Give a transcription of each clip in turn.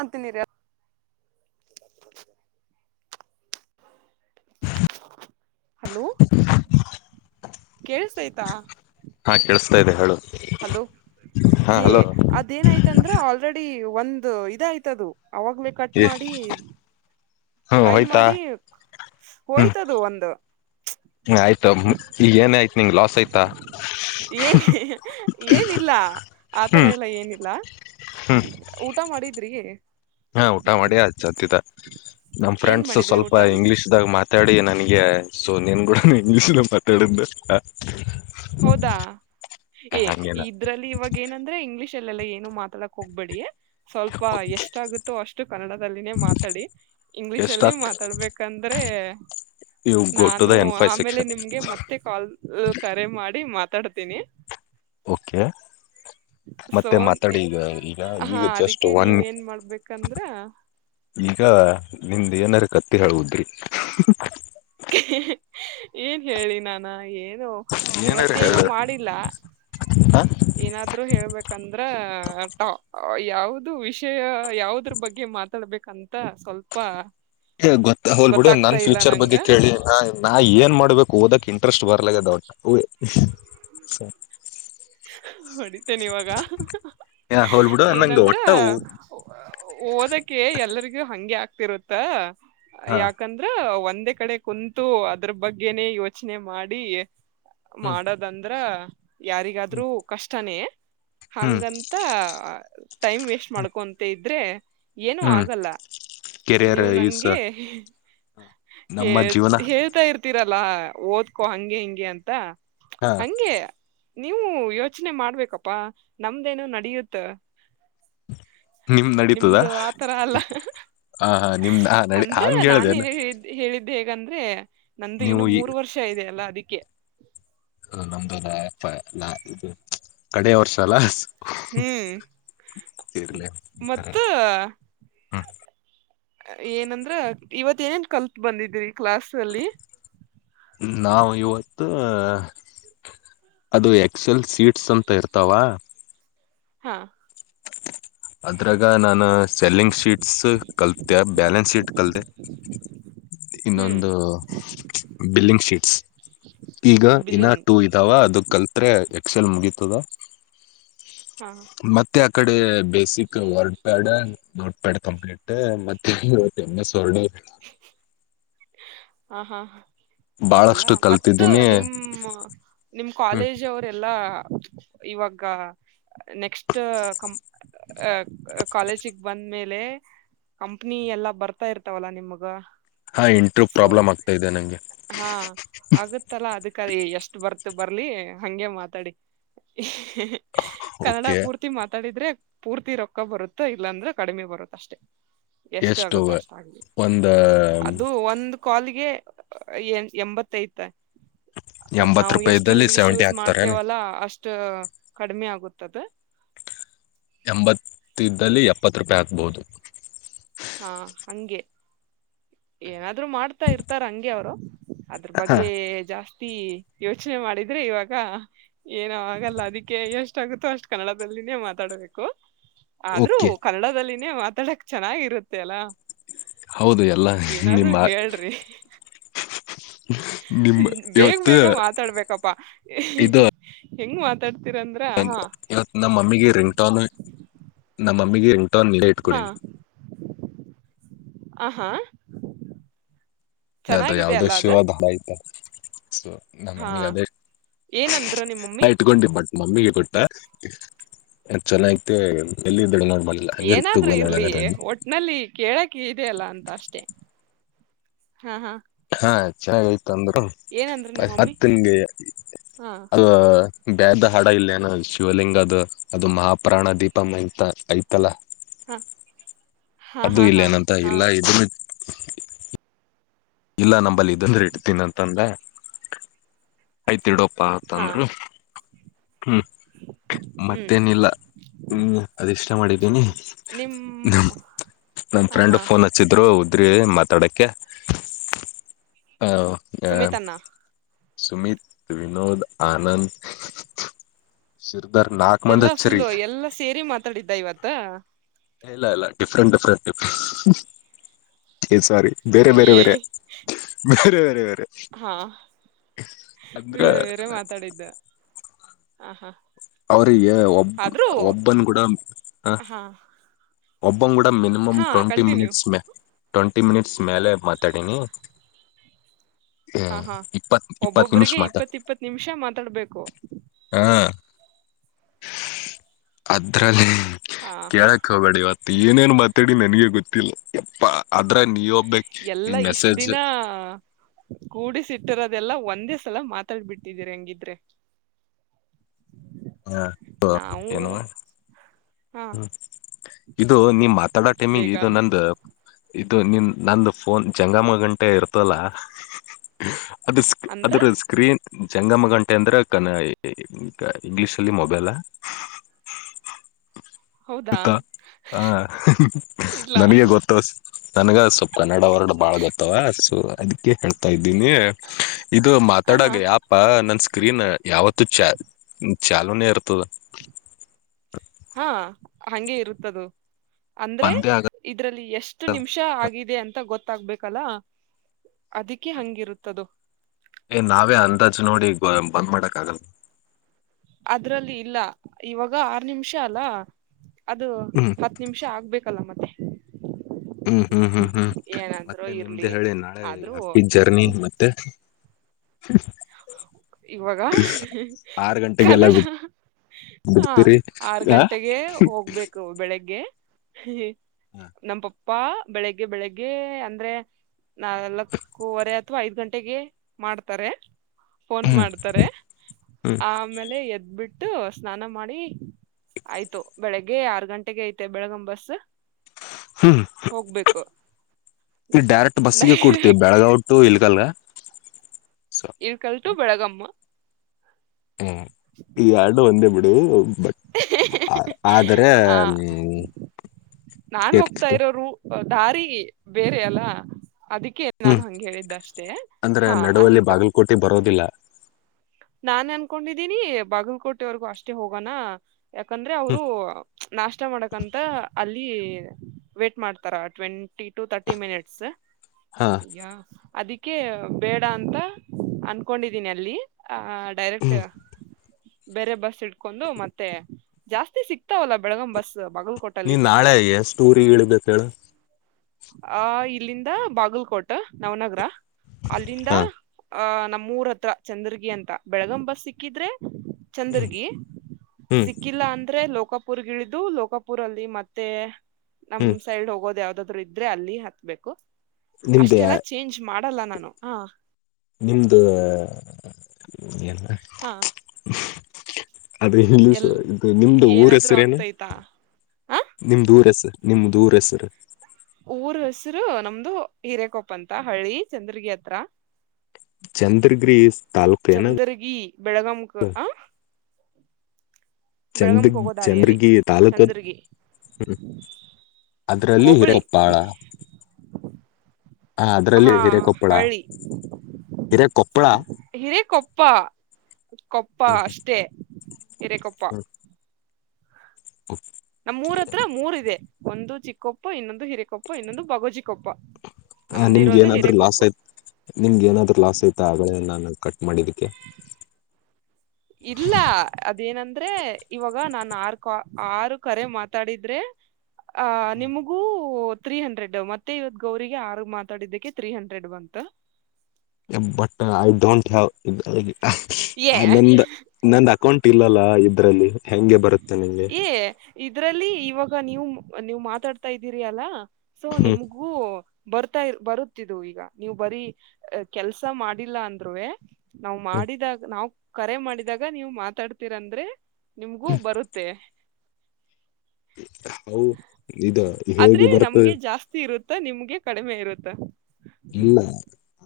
ಹಂತನಿರ [inaudible] hello ಕೇಳಸ್ತತ. ಹಾ ಕೇಳಿಸ್ತಾ ಇದೆ ಹೇಳು. ಹಲೋ ಹಾ ಈ ಹಲೋ ಅ ಏನಯ್ತಂದ್ರ ಆಲ್ರೆಡಿ ಒಂದ ಇದ ಆಯ್ತ ಅದು ಅವಾಗ್ಲೇ ಕಟ್ ಹ್ಮ ಮಾಡಿ. ಟ್ರೈ ಹೋಯ್ತಾ ಮಾಡಿ ಹೋಯ್ತದು ಒಂದು. ಹ ಆಯ್ತ ಈ ಏನ ಆಯ್ತ ನಿಂಗ್ ಲಾಸ್ ಆಯ್ತಾ. ಏ ಏನಿಲ್ಲ ಆತರ ಹ್ಮ್ ಇಲ್ಲ ಏನಿಲ್ಲ. ಊಟ ಮಾಡಿದ್ರಿ. ಹಾ ಊಟ ಮಾಡಿ ಹಚ್ಚತಿದ್ದ ನಮ್ ಏನ್ ಫ್ರೆಂಡ್ಸ್ ಮಾಡಿದ್ರಿ ಸ್ವಲ್ಪ ಊಟ ಇಂಗ್ಲೀಷ್ ಇವಾಗ ಮಾತಾಡಿ ನನ್ಗೆ ಸೊ ನಿಂಗು ಕೂಡ ಇಂಗ್ಲಷ್ ನಲ್ಲೆ ಮಾತಾಡುದನಾ? ಹೌದಾ ಏ ಇದ್ರಲ್ಲಿ ಇವಾಗ ಏನಂದ ಇದೆ ಇಂಗ್ಲಲಿಷ್ ಅಲ್ಲಿ ಯಲ್ಲಾ ಏನು ಮಾತಾಡಕ್ ಹೋಗ್ಬೇಡಿ ಸ್ವಲ್ಪ ಎಷ್ಟಾಗುತ್ತೋ ಅಷ್ಟು ಕನ್ನಡದಲ್ಲಿನೇ ಮಾತಾಡಿ ಇಂಗ್ಲಿಷ್ ಅಲ್ಲಿ ಎಷ್ಟತ್ ಮಾತಾಡ್ಬೇಕಂದ್ರೆ ಇವು ಗೋ ಟು ನಾನು ದ ಎನ್ ಫೈವ್ ಆಮೇಲೆ ಸೆಕ್ಷನ್ ನಿಮ್ಗೆ ಮತ್ತೆ ಕಾಲ್ ಕರೆ ಮಾಡಿ ಮಾತಾಡ್ತೀನಿ. ಓಕೆ [inaudible] ಸೋ ಮತ್ತೆ ಮಾತಾಡಿ ಈಗ [unintelligible] ಈಗ ಈಗ ಹಾ ಜಸ್ಟ್ ಅದಕ್ಕೆ ಒನ್ ನೀವ ಏನ್ ಮಾಡ್ಬೇಕಂದ್ರೆ ಈಗ [inaudible] ನಿಮ್ದ ಏನಾರ ಕತ್ತಿ ಹೇಳುದ್ರಿ [unintelligible] ಏನ್ ಹೇಳಿ ನಾನು ಏನು ಏನಾರ ಇವತ್ತೇನೋ ಹೇಳ ಮಾಡಿಲ್ಲ. [inaudible] ಏನಾದ್ರು ಹೇಳ್ಬೇಕಂದ್ರ ಟಾ ಯಾವ್ದು ವಿಷಯ ಯಾವದ್ರ ಬಗ್ಗೆ ಮಾತ ಬೇಕಂತ ಸ್ವಲ್ಪ ಗೊತ್ತಾ ಹೋಗಲ ಬಿಡು ಗೊತ್ತಾಗ್ತಾ ನನ್ ಇಲ್ಲ ಫ್ಯೂಚರ್ ನಂಗ ಬಗ್ಗೆ ಕೇಳಿ ನಾ ಏನ್ ಮಾಡ್ಬೇಕು ಓದಕ್ ಇಂಟ್ರೆಸ್ಟ್ ಬರ [unintelligible] ಹೊಡಿತೇನೆ ಇವಾಗ ಹೋಲ್ಬಿಡು ನಂಗೆ ಏನಂದ್ರ ಒಟ್ಟ ಓದಕ್ಕೆ ಎಲ್ಲರಿಗೂ ಹಂಗೆ ಆಗ್ತಿರುತ್ತ ಹ [inaudible] ಯಾಕ ಹು ಒಂದೇ ಕಡೆ ಕುಂತು ಅದ್ರ ಬಗ್ಗೆನೆ ಯೋಚನೆ ಮಾಡಿ [inaudible] ಹ್ಮ್ ಮಾಡದ ಅಂದ್ರ ಯಾರಿಗಾದ್ರೂ ಕಷ್ಟನೇ [inaudible] ಹ್ಮ್ ಹಂಗಂತ ಆ ಟೈಮ್ ವೇಸ್ಟ ಮಾಡ್ಕೊಂತ ಇದ್ರೆ ಏನು ಹ್ಮ್ ಆಗಲ್ಲ [inaudible] ಕೆರಿಯರ್ ನೀವು ಈಸ್ ನಂಗೆ ಹೇ ನಮ್ಮ ಜೀವನ ಹೇಳ್ತಾ ಇರ್ತೀರಲ್ಲಾ ಓದ್ಕೊ ಹಂಗೆ ಹಿಂಗೆ ಅಂತಾ [inaudible] ಹೆಂಗೆ ನೀವು ಯೋಚನೆ ಮಾಡ್ಬೇಕಪ್ಪಾ ನಮ್ದೇನು ನಡಿಯುತ್ತೆ [inaudible] ನಿಮ್ದ ನಡೀತದಾ ನಿಮ್ದು ಆತರ ಅಲ್ಲ ಹಾ ನಿಮ್ದಾ ನಡಿ ಹಂಗ ಹೇಳ್ದೇನ್ ಹೇಳಿದ್ದ ಹೇಗಂದ್ರೆ ನಂದ ಇನ್ನು ಈ ಮೂರು ವರ್ಷ ಇದೆ ಅಲ್ಲಾ ಅದಕ್ಕೆ ನಮ್ದುಲ್ಲಾ ಲೈ ಪಾ ಲಾ ಇದು ಕಡೆ ವರ್ಷ ಅಲ್ಲ ಹ್ಮ್ ಇರ್ಲಿ [inaudible] ಮತ್ತು ಏನಂದ್ರ ಇವತ್ ಏನೇನ್ ಕಲ್ತ್ ಬಂದಿದ್ವಿ ಕ್ಲಾಸ್ ಅಲ್ಲಿ ನಾವು ಇವತ್ತು ಅದು ಎಕ್ಸ ಎಲ್ ಸೀಟ್ಸ ಅಂತ ಇರ್ತಾವ ಹಾ ಅದ್ರಾಗ ನಾನ ಸೆಲ್ಲಿಂಗ್ ಶೀಟ್ಸ್ ಕಲ್ತ ಬ್ಯಾಲೆನ್ಸ ಶೀಟ್ ಕಲಿತ ಹ್ಮ್ ಇನ್ನೊಂದು ಬಿಲ್ಲಿಂಗ್ ಶೀಟ್ಸ ಈಗ ಇನ್ ಬಿಲ್ಲಿಂಗ್ ಟು ಹು ಅದ ಕಲ್ತ್ರೆ ಎಕ್ಸೆಲ್ ಮುಗಿತದ [inaudible] [inaudible] ಮತ್ತೆ ಆ ಕಡೆ basic WordPad Notepad complete ಮತ್ತ ಎಂ ಎಸ್ ವರ್ಡ್ ಹಾ ಎಲ್ಲ ಬಹಳಷ್ಟು ಮತ್ತ ಕಲ್ತಿದ್ದೀನಿ ನಿಮ್ಮ ನಿಮ್ ಹ್ಮ ಕಾಲೇಜ್ ಅವರೆಲ್ಲಾ? ಇವಾಗ ನೆಕ್ಸ್ಟ ಅಂ ಕಾಲೇಜಿಗ್ ಬಂದ್ಮೇಲೆ ಕಂಪ್ನಿ ಎಲ್ಲಾ ಬರ್ತಾ ಇರ್ತಾವಲ್ಲಾ ನಿಮ್ಗ ಹಾ ಇಂಟ್ರೂ ಪ್ರಾಬ್ಲಮ್ ಆಗ್ತಾ ಇದೆ ನಂಗೆ. ಹಾ ಆಗುತ್ತಲ್ಲಾ ಅದಕ್ಕರಿ ಎಷ್ಟ್ ಬರ್ತೊ ಬರ್ಲಿ ಹಂಗೆ ಮಾತಾಡಿ. ಕನ್ನಡ ಓಕೆ ಪೂರ್ತಿ ತಿ ಮಾತಾಡಿದ್ರೆ ಪೂರ್ತಿ ರೊಕ್ಕ ಬರುತ್ತ ಇಲ್ಲಾಂದ್ರೆ ಕಡಿಮೆ ಬರುತ್ ಅಷ್ಟೇ. ಎಷ್ಟು ಆಗುತ್ತೋ ಅಷ್ಟ್ ಆಗ್ಲಿ ಒಂದ ಅದು ಒಂದ್ ಕಾಲ್ಗೆ ಏನ್ ಎಂಬತ್ತೈತೆ ಅದ್ ಎಂಬತ್ ನಾವು ಎಷ್ಟು ರೂಪಾಯಿದಲ್ಲಿ ಇಂಗ್ಲಿೀಷ್ ಸೆವೆಂಟಿ ಯೂಸ್ ಹಾಕ್ತಾರೇನ ಮಾಡ್ತೇವಲ್ಲಾ ಅಷ್ಟ್ ಟು ಕಡಿಮೆ ಆಗುತ್ತದು. ಎಂಬತ್ತಿದ್ದಲ್ಲಿ ಎಪ್ಪತ್ ರೂಪಾಯ್ ಹಾಕ್ಬೋದು. ಹಾ ಹಂಗೆ ಏನಾದ್ರು ಮಾಡ್ತಾ ಇರ್ತಾರ್ ಹಂಗೆ ಅವ್ರು. ಅದ್ರ್ ಹಾ ಬಗ್ಗೆ ಜಾಸ್ತಿ ಯೋಚ್ನೆ ಮಾಡಿದ್ರೆ ಇವಾಗ. ಏನು ಆಗಲ್ಲ ಅದಿಕ್ಕೆ ಎಷ್ಟ್ ಆಗುತ್ತೋ ಅಷ್ಟ್ ಕನ್ನಡದಲ್ಲಿನೇ ಮಾತಾಡ್ಬೇಕು. ಆದ್ರೂ ಓಕೆ ಕನ್ನಡದಲ್ಲಿನೇ ಮಾತಾಡಕ್ ಚೆನ್ನಾಗಿರುತ್ತೆ ಅಲ್ಲ. ಹೌದು ಎಲ್ಲ ಏನಾದ್ರೂ ಹೇಳ್ರಿ. ಹ ಬೇಗ್ ಬೇಗ ಮಾತಾಡ್ಬೇಕಪ್ಪಾ ಇದು ಹೆಂಗ್ ಮಾತಾಡ್ತೀರಂದ್ರ ಹಾ ಇವತ್ ನಮ್ ಮಮ್ಮಿಗೆ ರಿಂಗ್ಟೋನು, ನಮ್ಮಮ್ಮಿಗೆ ರಿಂಗ್ಟೋನ್ [unintelligible] ಇಟ್ಕೊಡಿನಿ. ಆಹ್ ಹಾ ಅದು ಚೆನ್ನಾಗಿದೆ ಯಾವ್ದೋ ಅಲ್ಲ ಅದು ಶಿವದ್ ಹಾಡೈತಲ ಸೊ ಹಾ ನಮ್ಮಮ್ಮಿಗ್ ಅದೇ ಏನಂದ್ರ ನಾ ನಿಮ್ಮಮ್ಮಿ ಇಟ್ಕೊಂಡಿ ಬಟ್ ಮಮ್ಮಿಗೆ ಕೊಟ್ಟ [unintelligible] ಇತ್ತು ಏನಾದ್ರು ಗೋಲೊಳಗ ಇರ್ಲಿ ಒಟ್ ನಲ್ಲಿ ಕೇಳಕ್ ಇದೆ ಅಲ್ಲ ಅಂತ ಅಷ್ಟೆ ಹಾ ಹಾ. ಹಾ ಚೆನ್ನಾಗೈತ್ ಅಂದ್ರು, ಏನಂದ್ರ ನಿಮ್ಮಮ್ಮಿ ಹತ್ತನ್ಗೆ ಹಾ ಅದು [unintelligible] ಹಾಡ ಇಲ್ಲೇನು ಶಿವಲಿಂಗದು, ಅದು ಮಹಾಪ್ರಾಣ ದೀಪಂ ಅಂತ ಐತಲ್ಲ. ಹಾ, ಹಾ ಅದು ಹಾ ಹಾ, ಇಲ್ಲೇನಂತ ಹಾ ಇಲ್ಲ ಇದನ್ನು ಇಲ್ಲ ನಂಬಲ್ಲಿ ಇದಂದ್ರೆ ಇಡ್ತೀನಿ ಅಂತಂದೆ. ಆಯ್ತ್ ಇಡಪ್ಪಾ ಹಾ ಅಂತಂದ್ರು. ಹ್ಮ್ ಹ್ಮ್ ಮತ್ತೇನಿಲ್ಲ ಹ್ಮ್ ಅದ ಇಷ್ಟ ಮಾಡಿದ್ದೀನಿ. ನಿಮ್ ಹ್ಮ್ ನನ್ ಹಾ ಫ್ರೆಂಡ್ ಹಾ ಫೋನ್ ಹಚ್ಚಿದ್ರು ಉದ್ರಿ ಮಾತಾಡಕ್ಕೆ, ಆಹ್ ಸುಮಿತನ್ನ? ಸುಮಿತ್, ವಿನೋದ್, ಆನಂದ್. ಶಿರ್ದರ್ ನಾ ಎಲ್ಲಾ ಫುಲ್ಲು, ಎಲ್ಲಾ ಸೇರಿ ಮಾತಾಡಿದ್ದ ಇವತ್ತ ಇಲ್ಲ ಇಲ್ಲ ಡಿಫ್ರೆಂಟ್ ಡಿಫ್ರೆಂಟ್ ಡಿಫ್, ಎ ಸಾರಿ ಬೇರೆ ಬೇರೆ ಬೇರೆ ಬೇರೆ ಬೇರೆ ಆಹ್, ಅಂದ್ರೆ ಬೇರೆ ಬೇರೆ ಮಾತಾಡಿದ್ದ ಹ ಹಾ. ಅವ್ರಿಗೆ ಒಬ್ ಆದ್ರೂ ಒಬ್ಬನ್ ಗೂಡ ಹ ಹಾ ಒಬ್ಬಂಗೂಡ ಮಿನಿಮಮ್ ಹಾ ಟ್ವೆಂಟಿ ಕಂಟಿನ್ಯೂ ಮಿನಿಟ್ಸ್ ಮೆ ಟ್ವೆಂಟಿ ಮಿನಿಟ್ಸ್ ಮೇಲೆ ಮಾತಾಡೀನಿ. ಹಾ ಹಾ ಇಪ್ಪತ್ ಇಪ್ಪತ್ ನಿಮಿಷ ಒಬ್ಬೊಬ್ರಿಗೆ ಮಾತಾ ಇಪ್ಪತ್ ಇಪ್ಪತ್ ನಿಮ್ಷ ಮಾತಾಡ್ಬೇಕು. ಹಾ ಅದ್ರಲ್ಲಿ ಹ ಹಾ ಕೇಳಕ್ ಹೋಗ ಬೇಡ ಇವತ್ತು ಏನೇನ್ ಮಾತಾಡಿ ನನಗೆ ಗೊತ್ತಿಲ್ಲ ಪ್ಪ ಅದ್ರ ನಿನೊಬ್ಬಕಿ ಎಲ್ಲಾ ಇಷ್ಟ್ ಮೆಸೇಜ್ ದಿನ ಕೂಡಿಸಿಟ್ಟಿರೋದೆಲ್ಲ ಒಂದೇ ಸಲ ಮಾತಾಡ್ಬ ಬಿಟ್ಟಿದೀರಿ ಹಂಗಿದ್ರೆ [inaudible] ಹಾ ನಾವು ಏನು ಹಾ ಹ್ಮ [inaudible] ಇದು ನಿಮ್ ಆದ ಟೈಮಿಗೆ ಬೇಗ ಇದು ನಂದು ಇದು ನಿನ್ ನಂದ ಫೋನ್ ಜಂಗಮ್ಮ ಗಂಟೆ ಇರ್ತಲ್ಲ ಅದ ಅಂದ್ರೆ ಅದ್ರ ಸ್ಕ್ರೀನ್ ಜಂಗಮ ಗಂಟೆ ಅಂದ್ರೆ ಗನ ಕ ಇಂಗ್ಲಿಷ್ ಅಲ್ಲಿ ಮೊಬೈಲ್ [unintelligible] ಹೌದಾ ಸುತ್ತ ಹ ಇಲ್ಲ ನನಗೆ ಗೊತ್ತ ನನ್ಗ ಸ್ವಲ್ಪ್ ಕನ್ನಡ ವರ್ಡ್ ಬಾಳ್ ಗೊತ್ತವ ಸೊ ಅದಕ್ಕೆ ಹೇಳ್ತಾ ಇದ್ದೀನಿ ಇದು ಹ ಹಾ ಮಾತಾಡಾಗ ಯಾಪ್ ನನ್ ಸ್ಕ್ರೀನ್ ಯಾವತ್ [inaudible] ಚಾಲೂನೇ ಇರ್ತದ [inaudible] ಹಾ ಹಂಗೆ ಇರುತ್ತದು [inaudible] ಅಂದ್ರೆ ಬಂದೇ ಆಗಲ್ಲ ಇದ್ರಲ್ಲಿ ಎಷ್ಟು ನಿಮಿಷ ಆಗಿದೆ ಅಂತ ಗೊತ್ತಾಗ್ಬೇಕಲ್ಲ ಅದಕ್ಕೆ ಹಂಗಿರುತ್ತದ ಏ ನಾವೇ ಅಂದಾಜ್ ನೋಡಿ ಬ ಬಂದ್ ಮಾಡಕ್ ಆಗಲ್ಲ ಅದ್ರಲ್ಲಿ ಇಲ್ಲ ಇವಾಗ ಆರ್ ನಿಮಿಷ ಅಲ್ಲ ಅದ ಹ್ಮ್ ಹತ್ತ ನಿಮಿಷ ಆಗ್ಬೇಕಲ್ಲ ಮತ್ತೆ ಹ್ಮ್ ಹ್ಮ್ ಹ್ಮ್ ಹ್ಮ್ ಏನಂದ್ರು ಮತ್ತೆ ಇರ್ಲಿ ನಿಮ್ದೆ ಹೇಳಿ ನಾಳೆ ಆದ್ರೂ ಹ್ಯಾಪಿ ಜರ್ನಿ ಮತ್ತೆ ಇವಾಗ ಆರ್ ಗಂಟೆಗೆಲ್ಲ ಕನ್ನಡ ಬಿಟ್ ಹಾ ಬಿಡ್ತೀರಿ ಆರ್ ಹಾ ಗಂಟೆಗೆ ಹೋಗ್ಬೇಕು ಬೆಳಿಗ್ಗೆ ಹೆ ನಮ್ಮ ಪಪ್ಪಾ ಬೆಳಿಗ್ಗೆ ಬೆಳಿಗ್ಗೆ ಅಂದ್ರೆ ನಾಲ್ಕೂವರೆ ಅಥವಾ ಐದ್ ಗಂಟೆಗೆ ಮಾಡ್ತಾರೆ ಫೋನ್ ಹ್ಮ್ ಮಾಡ್ತಾರೆ ಹ್ಮ್ ಆಮೇಲೆ ಎದ್ಬಿಟ್ಟು ಸ್ನಾನ ಮಾಡಿ ಆಯ್ತು ಬೆಳಿಗ್ಗೆ ಆರ್ ಗಂಟೆಗೆ ಐತೆ ಬೆಳಗಮ ಬಸ್ ಹ್ಮ್ ಹೋಗ್ಬೇಕು ಈ ಡೈರೆಕ್ಟ ಬಸ್ಸಗೆ ಕುಡ್ತತಿ ಡೈರೆಕ್ಟ್ ಬೆಳಗಾವ ಟು ಇಲ್ಗಲ್ಗ ಇಳಕಲ್ ಟು ಬೆಳಗಮ್ಮ ಹು ಈ ಯಾಡು ಒಂದೇ ಬಿಡು ಬ ಆ ಆದ್ರ ಆ ನೀವು [inaudible] ಇರತಿತ್ತ ಹು ದಾರಿ ಬೇರೆ ಅಲ್ಲ ಅದಕ್ಕೆ ನಾನು ಹ್ಮ್ ಹಂಗ ಹೇಳಿದ್ದಷ್ಟೇ ಹಾ ಆಯ್ತು ನಿದ್ದೆ ಬರೋದಿಲ್ಲ. ನಾನ್ ಅನ್ಕೊಂಡಿದ್ದೀನಿ ಬಾಗಲಕೋಟೆವರೆಗೂ ಅಷ್ಟೇ ಹೋಗೋಣ ಯಾಕಂದ್ರೆ ಹ್ಮ್ ಅವರು ನಾಷ್ಟ ಮಾಡಕಂತ ಅಲ್ಲಿ ವೇಟ್ ಮಾಡ್ತಾರ ಟ್ವೆಂಟಿ ಟು ತರ್ಟಿ ಮಿನಿಟ್ಸ ಹಾ ಯಾ ಅದಿಕ್ಕೆ ಬೇಡ ಅಂತ ಅನ್ಕೊಂಡಿದೀನಿ ಅಲ್ಲಿ ಆ ಡೈರೆಕ್ಟ ಹ್ಮ್ ಬೇರೆ ಬಸ್ ಇಟ್ಕೊಂಡು ಮತ್ತೆ ಜಾಸ್ತಿ ಸಿಕ್ತಾವಲ್ಲ ಬೆಳಗಂ ಬಸ್ ಬಾಗಲಕೊ ನೀನ್ ನಾಳೆ ಎಷ್ಟ್ಟೂರಿ ಇಳ್ಬೇಕ ಹೇಳ ಆ ಇಲ್ಲಿಂದ ಬಾಗಲ್ಕೋಟ್ ನವನಗರ ಅಲ್ಲಿಂದ ಹಾ ಅ ನಮ್ಮೂರ್ ಹತ್ರ ಚಂದರ್ಗಿ ಅಂತ ಬೆಳಗಂ ಬಸ್ ಸಿಕ್ಕಿದ್ರೆ ಚಂದರ್ಗಿ [inaudible] ಹ್ಮ್ ಸಿಕ್ಕಿಲ್ಲ ಅಂದ್ರೆ ಲೋಕಾಪುರ್ಗಿಳಿದು ಲೋಕಾಪುರ ಅಲ್ಲಿ ಮತ್ತೆ ನಮ್ ಹ್ಮ್ ಸೈಡ್ ಹೋಗೋದು ಯಾವ್ದಾದ್ರು ಇದ್ರೆ ಅಲ್ಲಿ ಹತ್ಬೇಕು ನಿಮ್ದ ಅಷ್ಟೆಲ್ಲ ಚೇಂಜ್ ಮಾಡಲ್ಲ ನಾನು ಹ ನಿಮ್ದ ಏಲ್ಲ ಹಾ ಅದ್ರ ಇಲ್ಲ ಸ ಎಲ್ ಇದು ನಿಮ್ದು ಊರ್ ಏನಾದ್ರು ಹೆಸರೇನು ಆಗ್ತೈತಾ ಆ ನಿಮ್ದು ಊರು ಹೆಸರ್ ನಿಮ್ದು ಊರು ಹೆಸರು ಊರ ಹೆಸರು ನಮ್ದು ಹಿರೇಕೊಪ್ಪ ಅಂತ ಹಳ್ಳಿ ಚಂದ್ರಗಿರಿ ಹತ್ರ ಚಂದ್ರಗಿರಿ ತಾಲೂಕ್ ಏನ ಚಂದರ್ಗಿ ಬೆಳಗಂಕ ಹ ಬೆಳಗಮ ಚಂದ ಕ ಹೋಗೋದಾರಿಯಲ್ಲಿ ಚಂದ್ರಗಿ ತಾಲೂಕ ಚಂದರ್ಗಿ ಅದ್ರಲ್ಲಿ ಹೋಬಳಿ ಹಿರೇಕೊಪ್ಪಾಳ ಹ ಅದ್ರಲ್ಲಿ ಹಾ ಹಿರೇಕೊಪ್ಪಳ ಹಳ್ಳಿ ಹಿರೇಕೊಪ್ಪಳ ಹಿರೇ ಕೊಪ್ಪ ಕೊಪ್ಪ ಅಷ್ಟೆ ಹೀರೆ ಕೊಪ್ಪ ಹ [inaudible] ನಮ್ಮ್ ಮೂರ ಹತ್ರ ಮೂರ ಇದೆ ಒಂದು ಚಿಕ್ಕೊಪ್ಪ ಇನ್ನೊಂದು ಹಿರಕೊಪ್ಪ ಇನ್ನೊಂದು ಬಗೋಜಿಕ್ಕ ಕೊಪ್ಪ ನಿಮ್ಗೆ ನಮ್ದಿರೋದು ಏನಾದ್ರು ಹಿರಕೊಪ್ಪ ಲಾಸ್ ಆಯ್ತ ನಿಮ್ಗೆ ನಾದ್ರರು ಲಾಸ್ ಐತಾ ಆಗಳೇ ನಾನು ಕಟ್ ಮಾಡಿದಕ್ಕೆ ಇಲ್ಲ ಅದೇನಂದ್ರೆ ಇವಾಗ ನಾನ್ ಆರ್ ಕ ಆರು ಕರೆ ಮಾತಾಡಿದ್ರೆ ಆ ನಿಮಗೂ ತ್ರೀ ಹಂಡ್ರೆಡ್ ಮತ್ತೆ ಇವತ್ ಗೌರಿಗೆ ಆರುಗ್ ಮಾತಾಡಿದ್ದಕ್ಕೆ ತ್ರೀ ಹಂಡ್ರೆಡ್ ಬಂತ ಬಟ್ ಐ ಡೋಂಟ್ ಹ್ಯಾವ್ ಇ ಲ ಏ ಆ ನಂದ ನಂದ ಅಕೌಂಟ್ ಇಲ್ಲಲ್ಲ ಇದ್ರಲ್ಲಿ ಹೆಂಗೆ ಬರುತ್ತೆ ನಿಂಗೆ ಏ ಇದ್ರಲ್ಲಿ ಇವಾಗ ನೀವು ನೀವು ಮಾತಾಡ್ತಾ ಇದ್ದೀರಿ ಅಲ್ಲ ಸೊ ಹ್ಮ್ ನಿಮ್ಗೂ ಬರ್ತಾ ಬರುತ್ತಿದು ಈಗ ನೀವು ಬರೀ ಕೆಲ್ಸ ಮಾಡಿಲ್ಲ ಅಂದ್ರುವೆ ನಾವ್ ಮಾಡಿದಾಗ ನಾವ್ ಕರೆ ಮಾಡಿದಾಗ ನೀವ್ ಮಾತಾಡ್ತಿರಂದ್ರೆ ನಿಮ್ಗೂ ಬರುತ್ತೆ ಹೌ ಇದ ಹೇಗೆ ಬರ್ತದೆ ತಿ ಇರುತ್ತಾ ನಿಮ್ಗೆ ಕಡಿಮೆ ಇರುತ್ತಾ ಇಲ್ಲ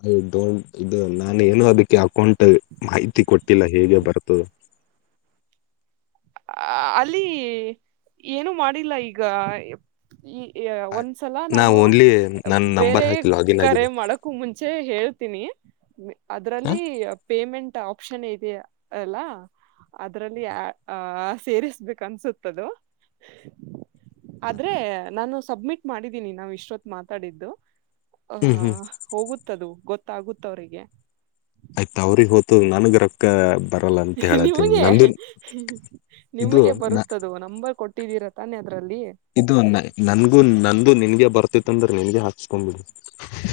ಅಯಡೋಂಟ್ ಇದು ನಾನು ಏನು ಅದಕ್ಕೆ ಅಕ್ಕೆ ಅಕೌಂಟ್ ಮಾಹಿತಿ ಕೊಟ್ಟಿಲ್ಲ ಹೇಗೆ ಬರ್ತದೆ ಅ ಅಲ್ಲಿ ಏನು ಮಾಡಿಲ್ಲ ಈಗ ಈ ಆ- ಒಂದ್ಸಲ ನಾ ನಾನು ಓನ್ಲಿ ನನ್ ನಂಬರ್ ಬೇರೆ ಹಾಕಿ ಲಾಗಿನ್ ಕರೆ ಆಗಿದ್ದೀನಿ ಮಾಡಕು ಮುಂಚೆ ಹೇಳ್ತೀನಿ ಅದ್ರಲ್ಲಿ ಪೇಮೆಂಟ್ ಆಪ್ಷನ್ ಇದೆ ಅಲ್ಲ ಅದರಲ್ಲಿ ಆ ಸೇರಿಸ್ಬೇಕ ಅನ್ಸುತ್ತದು ಆದ್ರೆ ನಾನು ಸಬ್ಮಿಟ್ ಮಾಡಿದ್ದೀನಿ ನಾವು ಇಷ್ಟೊತ್ತು ಮಾತಾಡಿದ್ದು ಹ ಹ್ಮ್ ಹ್ಮ್ ಹೋಗುತ್ತದು ಗೊತ್ತಾಗುತ್ತ ಅವರಿಗೆ ಆಯ್ತ ಅವಿಗೆ ಹೋತದ ನನ್ ಗರಕ್ ಬರಲ್ಲ ಅಂತ ಹೇಳತೀನಿ ನಿಮಗೆ ನಂದು ಇದು ನಿಮಗೆ ನ- ಬರುತ್ತದು ನಂಬರ್ ಕೊಟ್ಟ ಕೊಟ್ಟಿದಿರ ತಾನೆ ಅದರಲ್ಲಿ ಇದು ನನ್ಗೂ ನಂದು ನಿನ್ಗೆ ಬರ್ತಿತ್ತ ಅಂದ್ರೆ ನಿನ್ಗೆ ಹಾಕಿಸಿಕೊಂಡು ಬಿಡು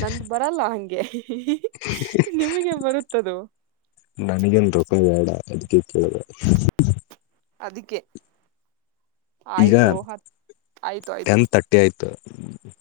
ನಂದು ಬರಲ್ಲ ಹಂಗೆ ನಿಮ್ಗೆ ಬರುತ್ತದು ನನಗಂತು ರೊಕ್ಕ ಬೇಡ ಅದಕ್ಕೆ ಕೇಳಬೇಕ ಅದಕ್ಕೆ ಈಗ ಆಯ್ತು ಹತ್ ಆಯ್ತು ಆಯ್ತು. [inaudible]